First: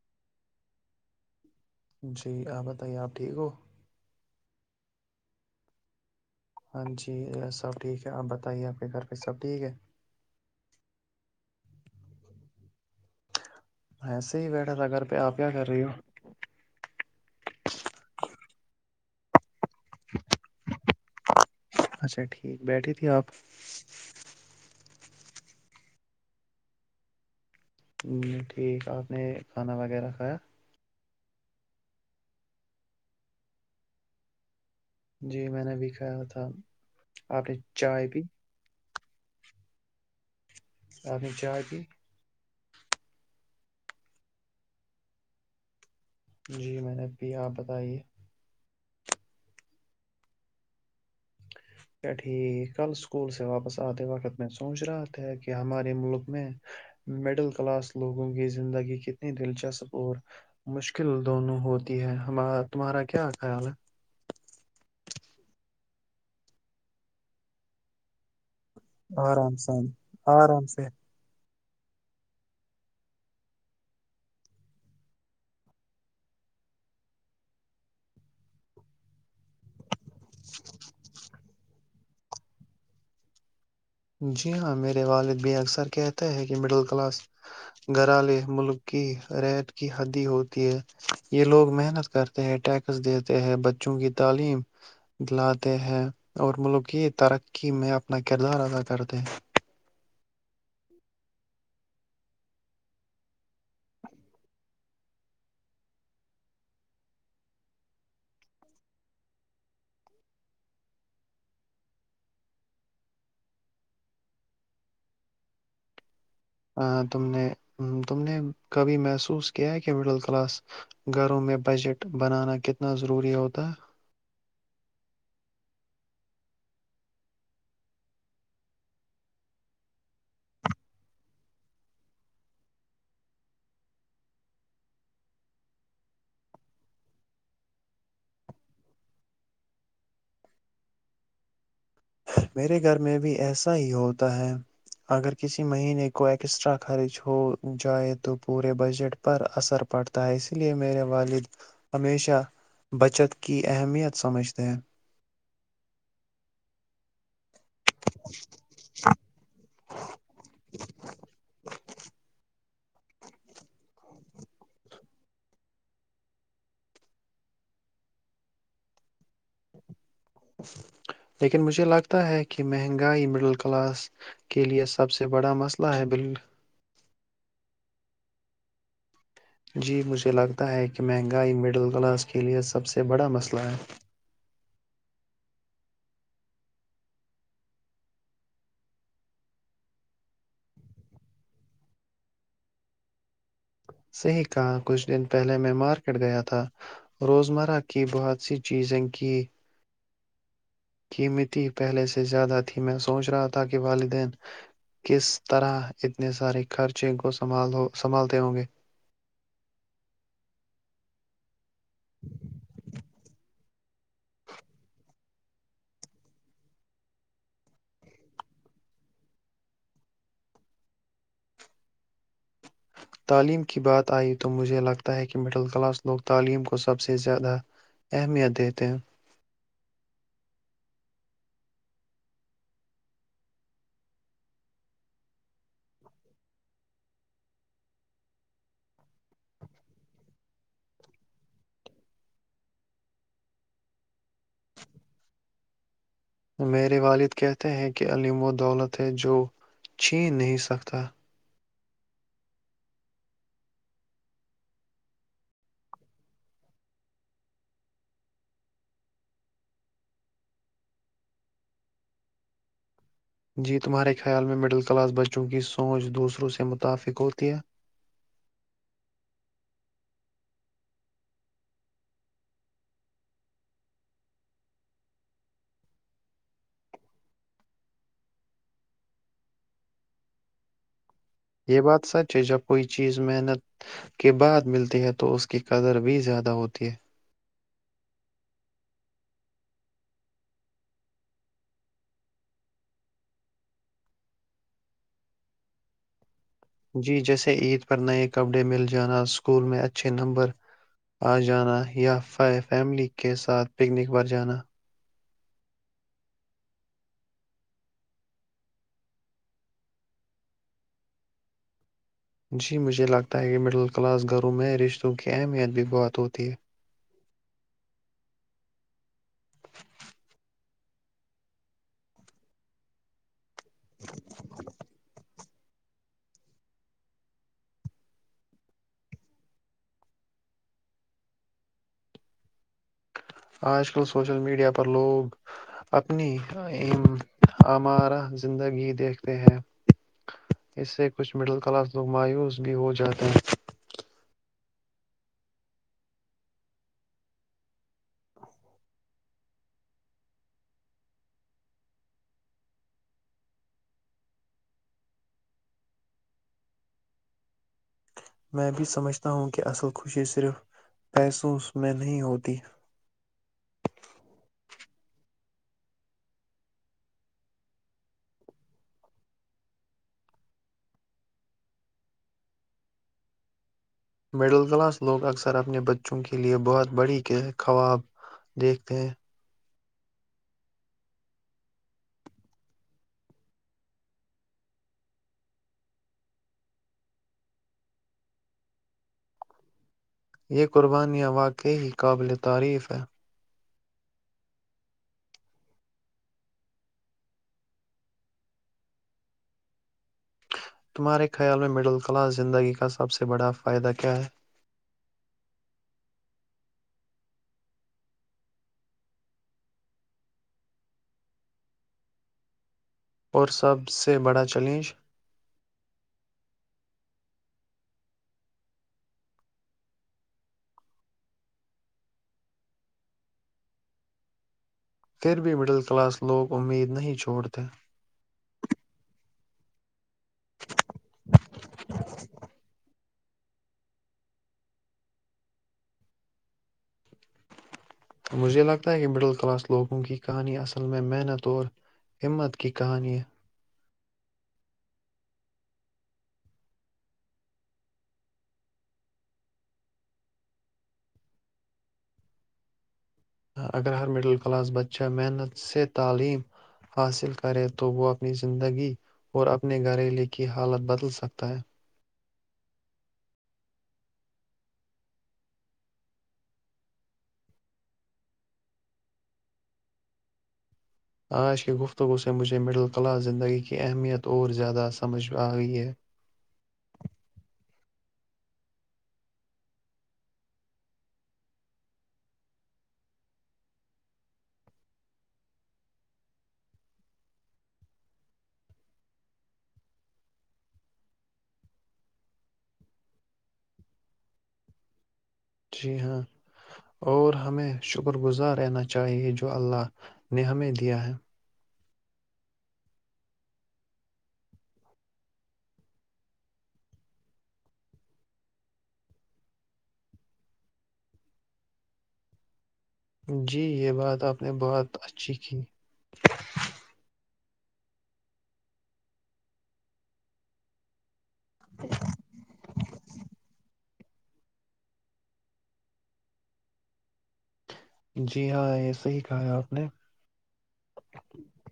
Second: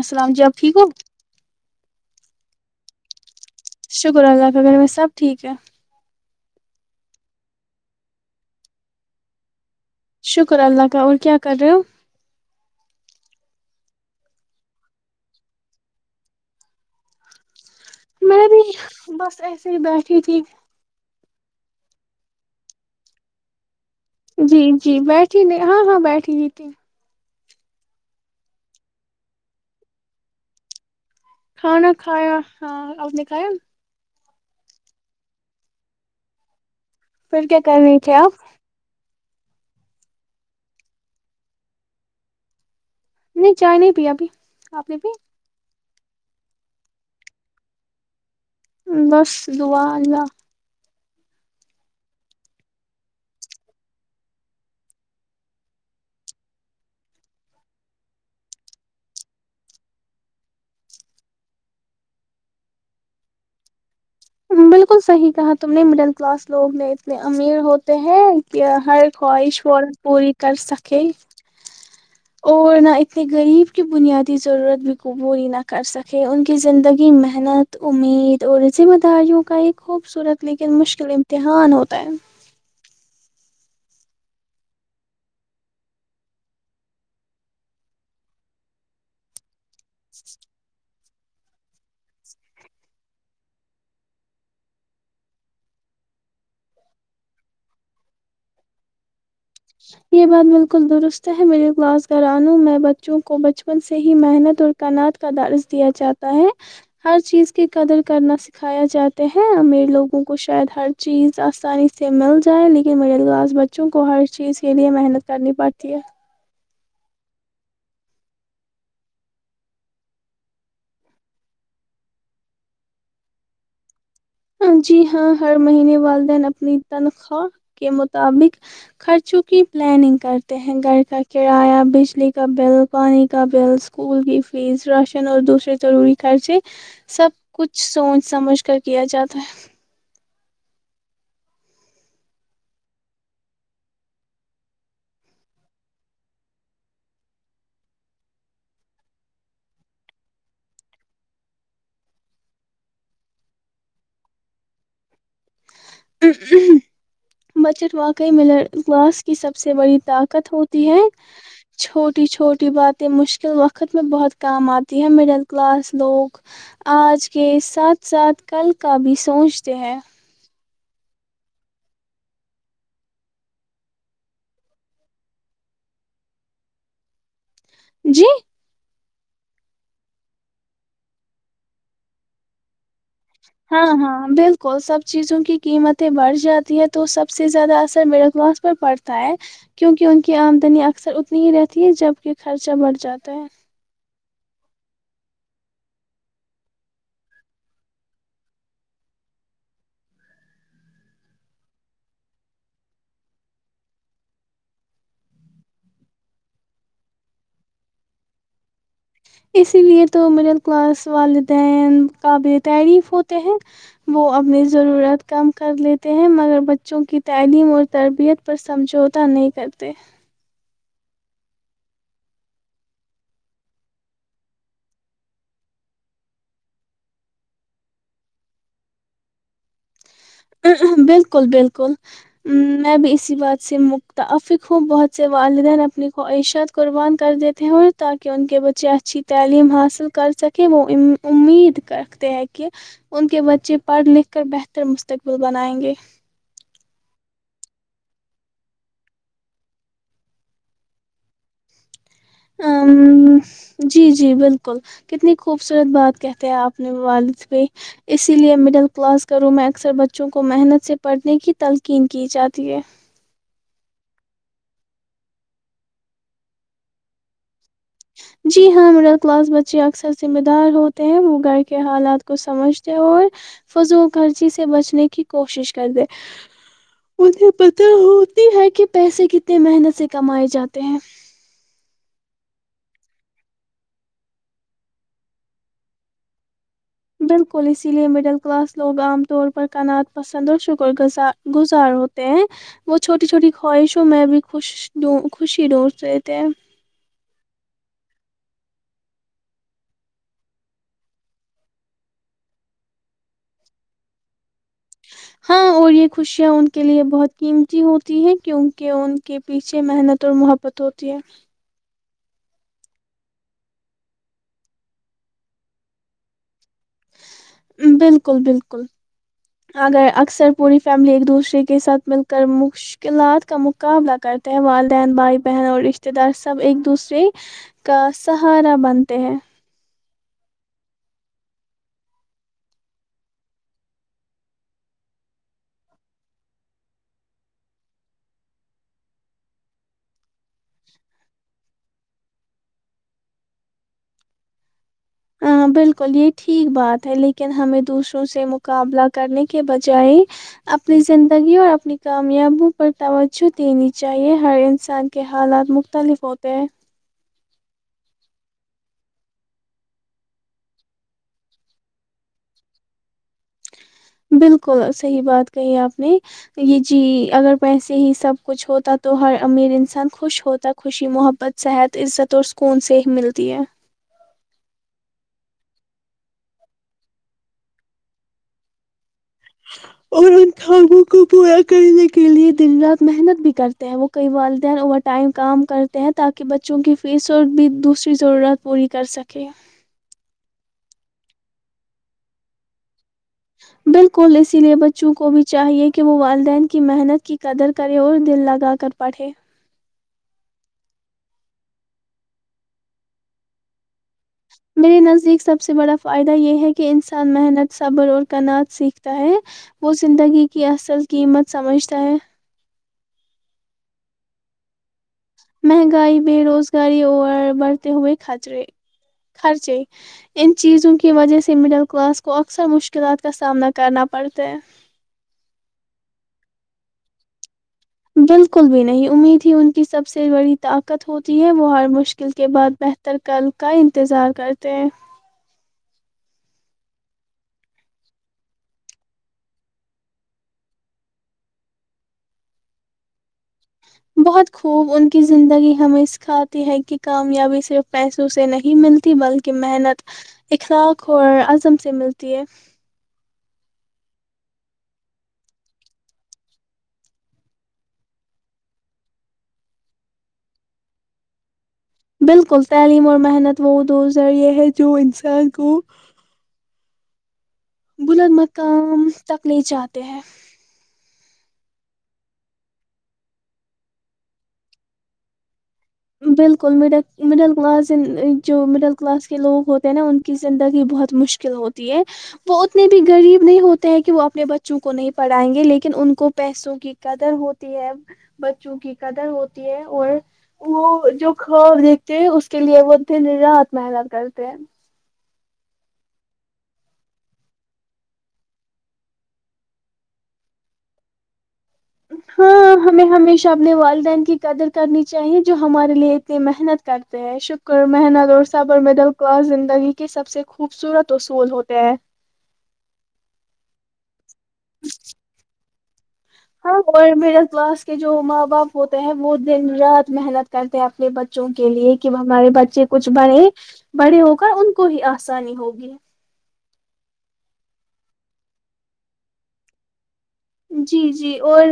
السلام جی آپ ٹھیک ہو جی آپ بتائیے آپ ٹھیک ہو شکر اللہ کے گھر میں سب ٹھیک ہے ہاں جی یہ سب ٹھیک ہے آپ بتائیے آپ کے گھر پہ سب ٹھیک ہے شکر اللہ کا اور کیا کر رہے ہو وسے ہی بیٹھا تھا گگر پ آپیا کر رہی ہو میں بھی بس ایسے ہی بیٹھی تھی اچھا ٹھیک بیٹھی تھی آپ جی جی بیٹھی نہیں ہاں ہاں بیٹھی ہی تھی ٹھیک آپ نے کھانا وغیرہ کھایا کھانا کھایا ہاں آپ نے کھایا جی میں نے بھی کہھا تھا پھر آپ نے کیا کرنی چائے تھے پی آپ آنی چائے پ نہیں جائے نہیں پ ابھی آپ نے بھی جی میں نے اب بھی آپ بتائیے بس دعا اللہ ٹ کل اسکول سے واپس آتے وقت میں سوچ رہا تھا کہ ہمارے ملک میں مڈل کلاس لوگوں کی زندگی کتنی دلچسپ اور مشکل دونوں ہوتی ہے تمہارا کیا خیال ہے بالکل صحیح کہا تم نے مڈل کلاس لوگ نے اتنے امیر ہوتے ہیں کہ ہر آرام خواہش سان اورورت پوری کر آرام سے سکے [unintelligible] جی ہاں میرے والد بھی اکثر کہتا ہے کہ مڈل کلاس گھرالے ملک کی ریٹ کی ہدی ہوتی ہے یہ لوگ محنت کرتے ہیں ٹیکس دیتے ہے بچوں کی تعلیم دلاتے ہیں اور ملک کی ترقی میں اپنا کردار ادا کرتے ہیں یہ بات بالکل درست ہے مڈل کلاس گھرانوں میں بچوں کو بچپن سے ہی محنت اور کناعات کا درج دیا جاتا ہے ہر چیز کی قدر کرنا سکھایا جاتے ہے امیر لوگوں کو شاید ہر چیز آسانی سے مل جائے لیکن مڈل کلاس بچوں کو ہر [unintelligible] چیز کے لیے محنت کرنی پڑتی ہے ہ تم نے تم نے کبھی محسوس کیا ہے کہ مڈل کلاس گھروں میں بجٹ بنانا کتنا ضروری ہوتا ہے جی ہاں ہر مہینے والدین اپنی تنخواہ کے مطابق خرچوں کی پلاننگ کرتے ہیں گھر کا کرایہ بجلی کا بل پانی کا بل اسکول کی فیس راشن اور دوسرے ضروری خرچے سب کچھ سوچ سمجھ کر کیا جاتا [unintelligible] تر [unintelligible] میرے گھر میں بھی ایسا ہی ہوتا ہے اگر کسی مہینے کو ایکسٹرا خرچ ہو جائے تو پورے بجٹ پر اثر پڑتا ہے اسی لیے میرے والد ہمیشہ بچت کی اہمیت سمجھتے ہیں [unintelligible] ا ا [unintelligible] بچت واقعی ملے گاس کی سب سے [unintelligible] سے بڑی طاقت ہوتی ہے چھوٹی چھوٹی بات مشکل وقت میں بہت کام آتی ہے مڈل کلاس لوگ آج کے ساتھ ساتھ کل کا بھی سوچتے ہیں لیکن مجھے لگتا ہے کہ مہنگائی مڈل کلاس کےلئے سب سے بڑا مسئلہ ہے بالل جی جی مجھے لگتا ہے کہ مہنگائی مڈل کلاس کے لئے سب سے یہ بڑا مسئلہ ہے کو سب چیزوں کی قیمتیں بڑھ جاتی ہے تو سب سے زیادہ اثر میرے کلاس پر پڑتا ہے کیونکہ ان کی آمدنی اکثر اتنی ہی رہتی ہے جب کہ خرچہ بڑھ جاتا ہے صحی کہا کچھ دن پہلے میں مارکیٹ گیا تھا روز مرہ کی بہت سی چیزیں کی قیمتی پہلے سے زیادہ تھی میں سوچ رہا تھا کہ والدین کس طرح اتنے سارے خرچے کو سنبھالتے ہوں گے اسی لیے تو مڈل کلاس والدین کاابل تعریف ہوتے ہیں وہ اپنی ضرورت کم کر لیتے ہیں مگر بچوں کی تعلیم اور تربیت پر سمجھوتاہ نہیں کرتے تعلیم کی بات آئی تو مجھے لگتا ہے کہ مڈل کلاس لوگ تعلیم کو سب سے زیادہ اہمیت دیتے ہیں بالکل بالکل میں بھی اسی بات سے متفق ہوں بہت سے والدین اپنی خواہشت قربان کر دیتے ہ تاکہ ان کے بچے اچھی تعلیم حاصل کر سکیں وہ امید رکھتے ہیں کہ ان کے بچے پڑھ لکھ کر بہتر [unintelligible] تک بھی بنائیں گے میرے والد کہتے ہیں کہ عم وہ دولت ہے جو چھین نہیں سکتا [unintelligible] ہ جی جی بالکل کتنی خوبصورت بات کہتے ہیں آپ نے والد بھی اسی لیے مڈل کلاس کروں میں اکثر بچوں کو محنت سے پڑھنے کی تلقین کی جاتی ہے جی تمہارے خیال میں مڈل کلاس بچوں کی سوچ دوسروں سے متفق ہوتی ہے جی ہاں مڈل کلاس بچے اکثر ذمہ دار ہوتے ہیں وہ گھر کے حالات کو سمجھتے اور فضو و خرچی سے بچنے کی کوشش کرتے انہیں پت ہوتی ہے کہ پیسے کتنے محنت سے کمائے جاتے ہیں [unintelligible] یہ بات سچ ہے جب کوئی چیز محنت کے بعد ملتی ہے تو اس کی قدر بھی زیادہ ہوتی ہے بالکل اسی لیے مڈل کلاس لوگ عام طور پر کنا پسند اور شکرزار گزار ہوتے ہیں وہ چھوٹی چھوٹی خواہشوں میں بھی خوش خوشی ڈھونڈ رہ تھ ہیں جی جیسے عید پر نئے کپڑے مل جانا اسکول میں اچھے نمبر آ جانا یا فیملی کے ساتھ پکنک پر جانا ہاں اور یہ خوشیاں ان کے لیے بہت قیمتی ہوتی ہیں کیونکہ ان کے پیچھے محنت اور محبت ہوتی ہے جی مجھے لگتا ہے کہ مڈل کلاس گھروں میں رشتوں کی اہمیت بھی بہت ہوتی ہے بالکل بالکل اگر اکثر پوری فیملی ایک دوسرے کے ساتھ مل کر مشکلات کا مقابلہ کرتے ہیں والدین بھائی بہن اور رشتتے دار سب ایک دوسرے کا سہارا بنتے ہیں آج کل سوشل میڈیا پر لوگ اپنی ہمارہ زندگی دیکھتے ہیں اس سے کچھ مڈل کلاس لوگ مایوس بھی ہو جاتے ہیں ہاں بالکل یہ ٹھیک بات ہے لیکن ہمیں دوسروں سے مقابلہ کرنے کے بجائے اپنی زندگی اور اپنی کامیابوں پر توجہ دینی چاہیے، ہر انسان کے حالات مختلف ہوتے ہیں [unintelligible] میں بھی سمجھتا ہوں کہ اصل خوشی صرف پحسوس میں نہیں ہوتی بالکل صحیح بات کہی آپ نے یہ جی اگر پیسے ہی سب کچھ ہوتا تو ہر امیر انسان خوش ہوتا خوشی محبت صحت عزت اور سکون سے ملتی ہے مڈل کلاس لوگ اکثر اپنے بچوں کے لیئے بہت بڑی خواب دیکھتے ہیں اور ان خابوں کو پورا کرنے کے لیے دن رات محنت بھی کرتے ہیں وہ کئی والدین اوور ٹائم کام کرتے ہیں تاکہ بچوں کی فیس اور بھی دوسری ضرورت پوری کر سکے [unintelligible] یہ قربان یاں واقع ہی قابل تعریف ہے بالکل اسی لئے بچوں کو بھی چاہیئے کہ وہ والدین کی محنت کی قدر کرے اور دل لگا کر پڑھے تمہارے خیال میں مڈل کلاس زندگی کا سب سے بڑا فائدہ کیا ہے میرے نزدیک سب سے بڑا فائدہ یہ ہے کہ کہ انسان محنت صبر اور کناعات سیکھتا ہے وہ زندگی کی اصل قیمت سمجھتا ہے اور سب سے بڑا چیلنج مہنگائی بے روزگاری اور بڑھتے ہوئے خچرے خرچے ان چیزوں کی وجہ سے مڈل کلاس کو اکثر مشکلات کا سامنا کرنا پڑتا ہے پھر بھی مڈل کلاس لوگ امید نہیں چھوڑتے [unintelligible] مجھے لگتا ہے کہ مڈل کلاس لوگوں کی کہانی اصل میں محنت اور ہمت کی کہانی بہت خوب ان کی زندگی ہمیں سکھاتی ہے کہ کامیابی صرف پیسوں سے نہیں ملتی بلکہ محنت اخلاق اور عزم سے ملتی ہے اگر ہر مڈل کلاس بچہ محنت سے تعلیم حاصل کرے تو وہ اپنی زندگی اور اپنے گھریلو کی حالت بدل سکتا ہے بالکل تعلیم اور محنت وہ دو ذریعے ہے جو انسان کو بلند مقام تک لے چاہتے ہیں آج کی گفتگو سے مجھے مڈل کلاس زندگی کی اہمیت اور زیادہ سمجھ میں آئی ہے بالکل مڈل مڈل کلاس جو مڈل کلاس کے لوگ ہوتے ہیں نا ان کی زندگی بہت مشکل ہوتی ہے وہ اتنے بھی غریب نہیں ہوتے ہیں کہ وہ اپنے بچوں کو نہیں پڑھائیں گے لیکن ان کو پیسوں کی قدر ہوتی ہے بچوں کی قدر ہوتی ہے اور وہ جو خواب دیکھتے ہیں اس کے لیے وہ رات محنت کرتے ہیں جی ہاں اور ہمیں شکر گزار رہنا چاہیے جو اللہ نے ہمیں دیا ہے ہاں ہمیں ہمیشہ اپنے والدین کی قدر کرنی چاہیے جو ہمارے لیے اتنی محنت کرتے ہیں شکر محنت اور صبر مڈل کلاس زندگی کے سب سے خوبصورت اصول ہوتے ہیں جی یہ بات آپ [unintelligible] نے بات اچھی کیھی [unintelligible] ہاں گ بھی ج [unintelligible] کلاس کے جو ماں باپ ہوتے ہیں وہ دن رات محنت کرتے ہیں اپنے بچوں کے لیے کہ ہمارے بچے کچھ بڑے بڑے ہو کر ان کو ہی آسانی ہوگی جی ہاں ایسے ہی کہا ہے آپ نے جی جی اور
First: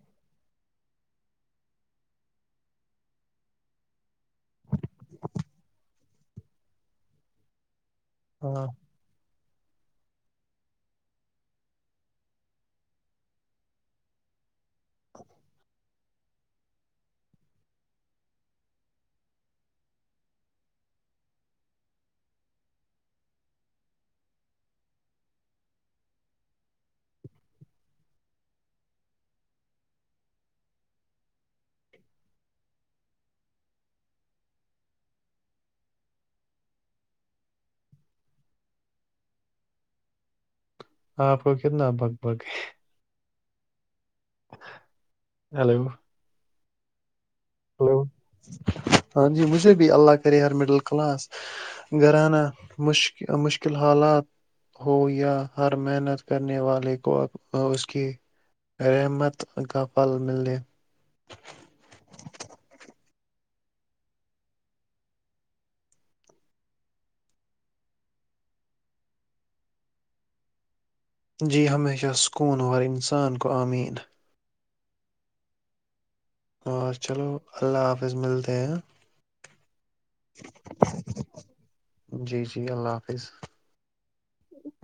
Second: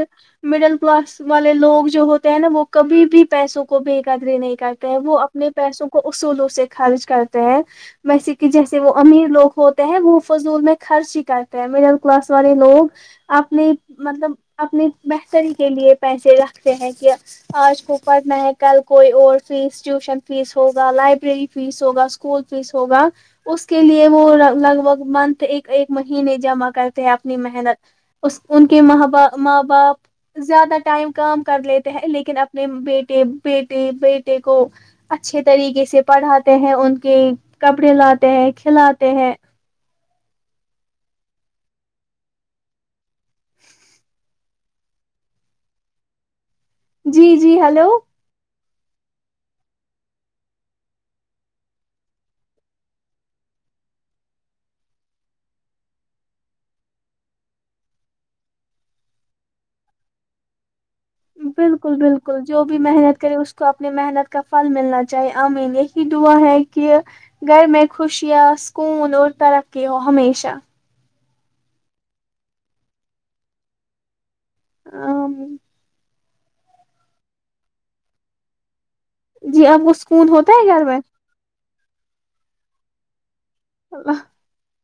مڈل کلاس والے لوگ جو ہوتے ہیں نا وہ کبھی بھی پیسوں کو بے قدری نہیں کرتے ہیں وہ اپنے پیسوں کو اصولوں سے خرچ کرتے ہیں ویسے کہ ہاں جیسے وہ امیر لوگ ہوتے ہیں وہ فضول میں خرچ ہی کرتے ہیں مڈل کلاس والے لوگ اپنی مطلب اپنی بہتری کے لیے پیسے رکھتے ہیں کہ آج کو پڑھنا ہے کل کوئی اور فیس ٹیوشن فیس ہوگا لائبریری فیس ہوگا اسکول فیس ہوگا اس کے لیے وہ لگ بھگ منتھ ایک ایک مہینے جمع کرتے ہیں اپنی محنت اس ان کے ماں با ماں باپ زیادہ ٹائم کام کر لیتے ہیں لیکن اپنے بیٹے بیٹے بیٹے کو اچھے طریقے سے پڑھاتے ہیں ان کے کپڑے لاتے ہیں کھلاتے ہیں آپ کو کتنا بگ بگ ہے ہیلو جی جی ہلو ہاں جی مجھے بھی اللہ کرے ہر مڈل کلاس گھرانا مش مشکل حالات ہو یا ہر محنت کرنے والے کو اس کی رحمت کا پل مل دے بالکل بالکل جو بھی محنت کرے اس کو اپنے محنت کا پھل ملنا چاہیے امین یہی دعا ہے کہ گھر میں خوشیاں سکون اور ترقی ہو ہمیشہ جی ہمیشہ سکون ہو ہر انسان کو آمین ا [unintelligible] اور چلو اللہ حافظ ملتے ہیں جی آپ کو سکون ہوتا ہے گھر میں جی جی اللہ حافظ اللہ [unintelligible]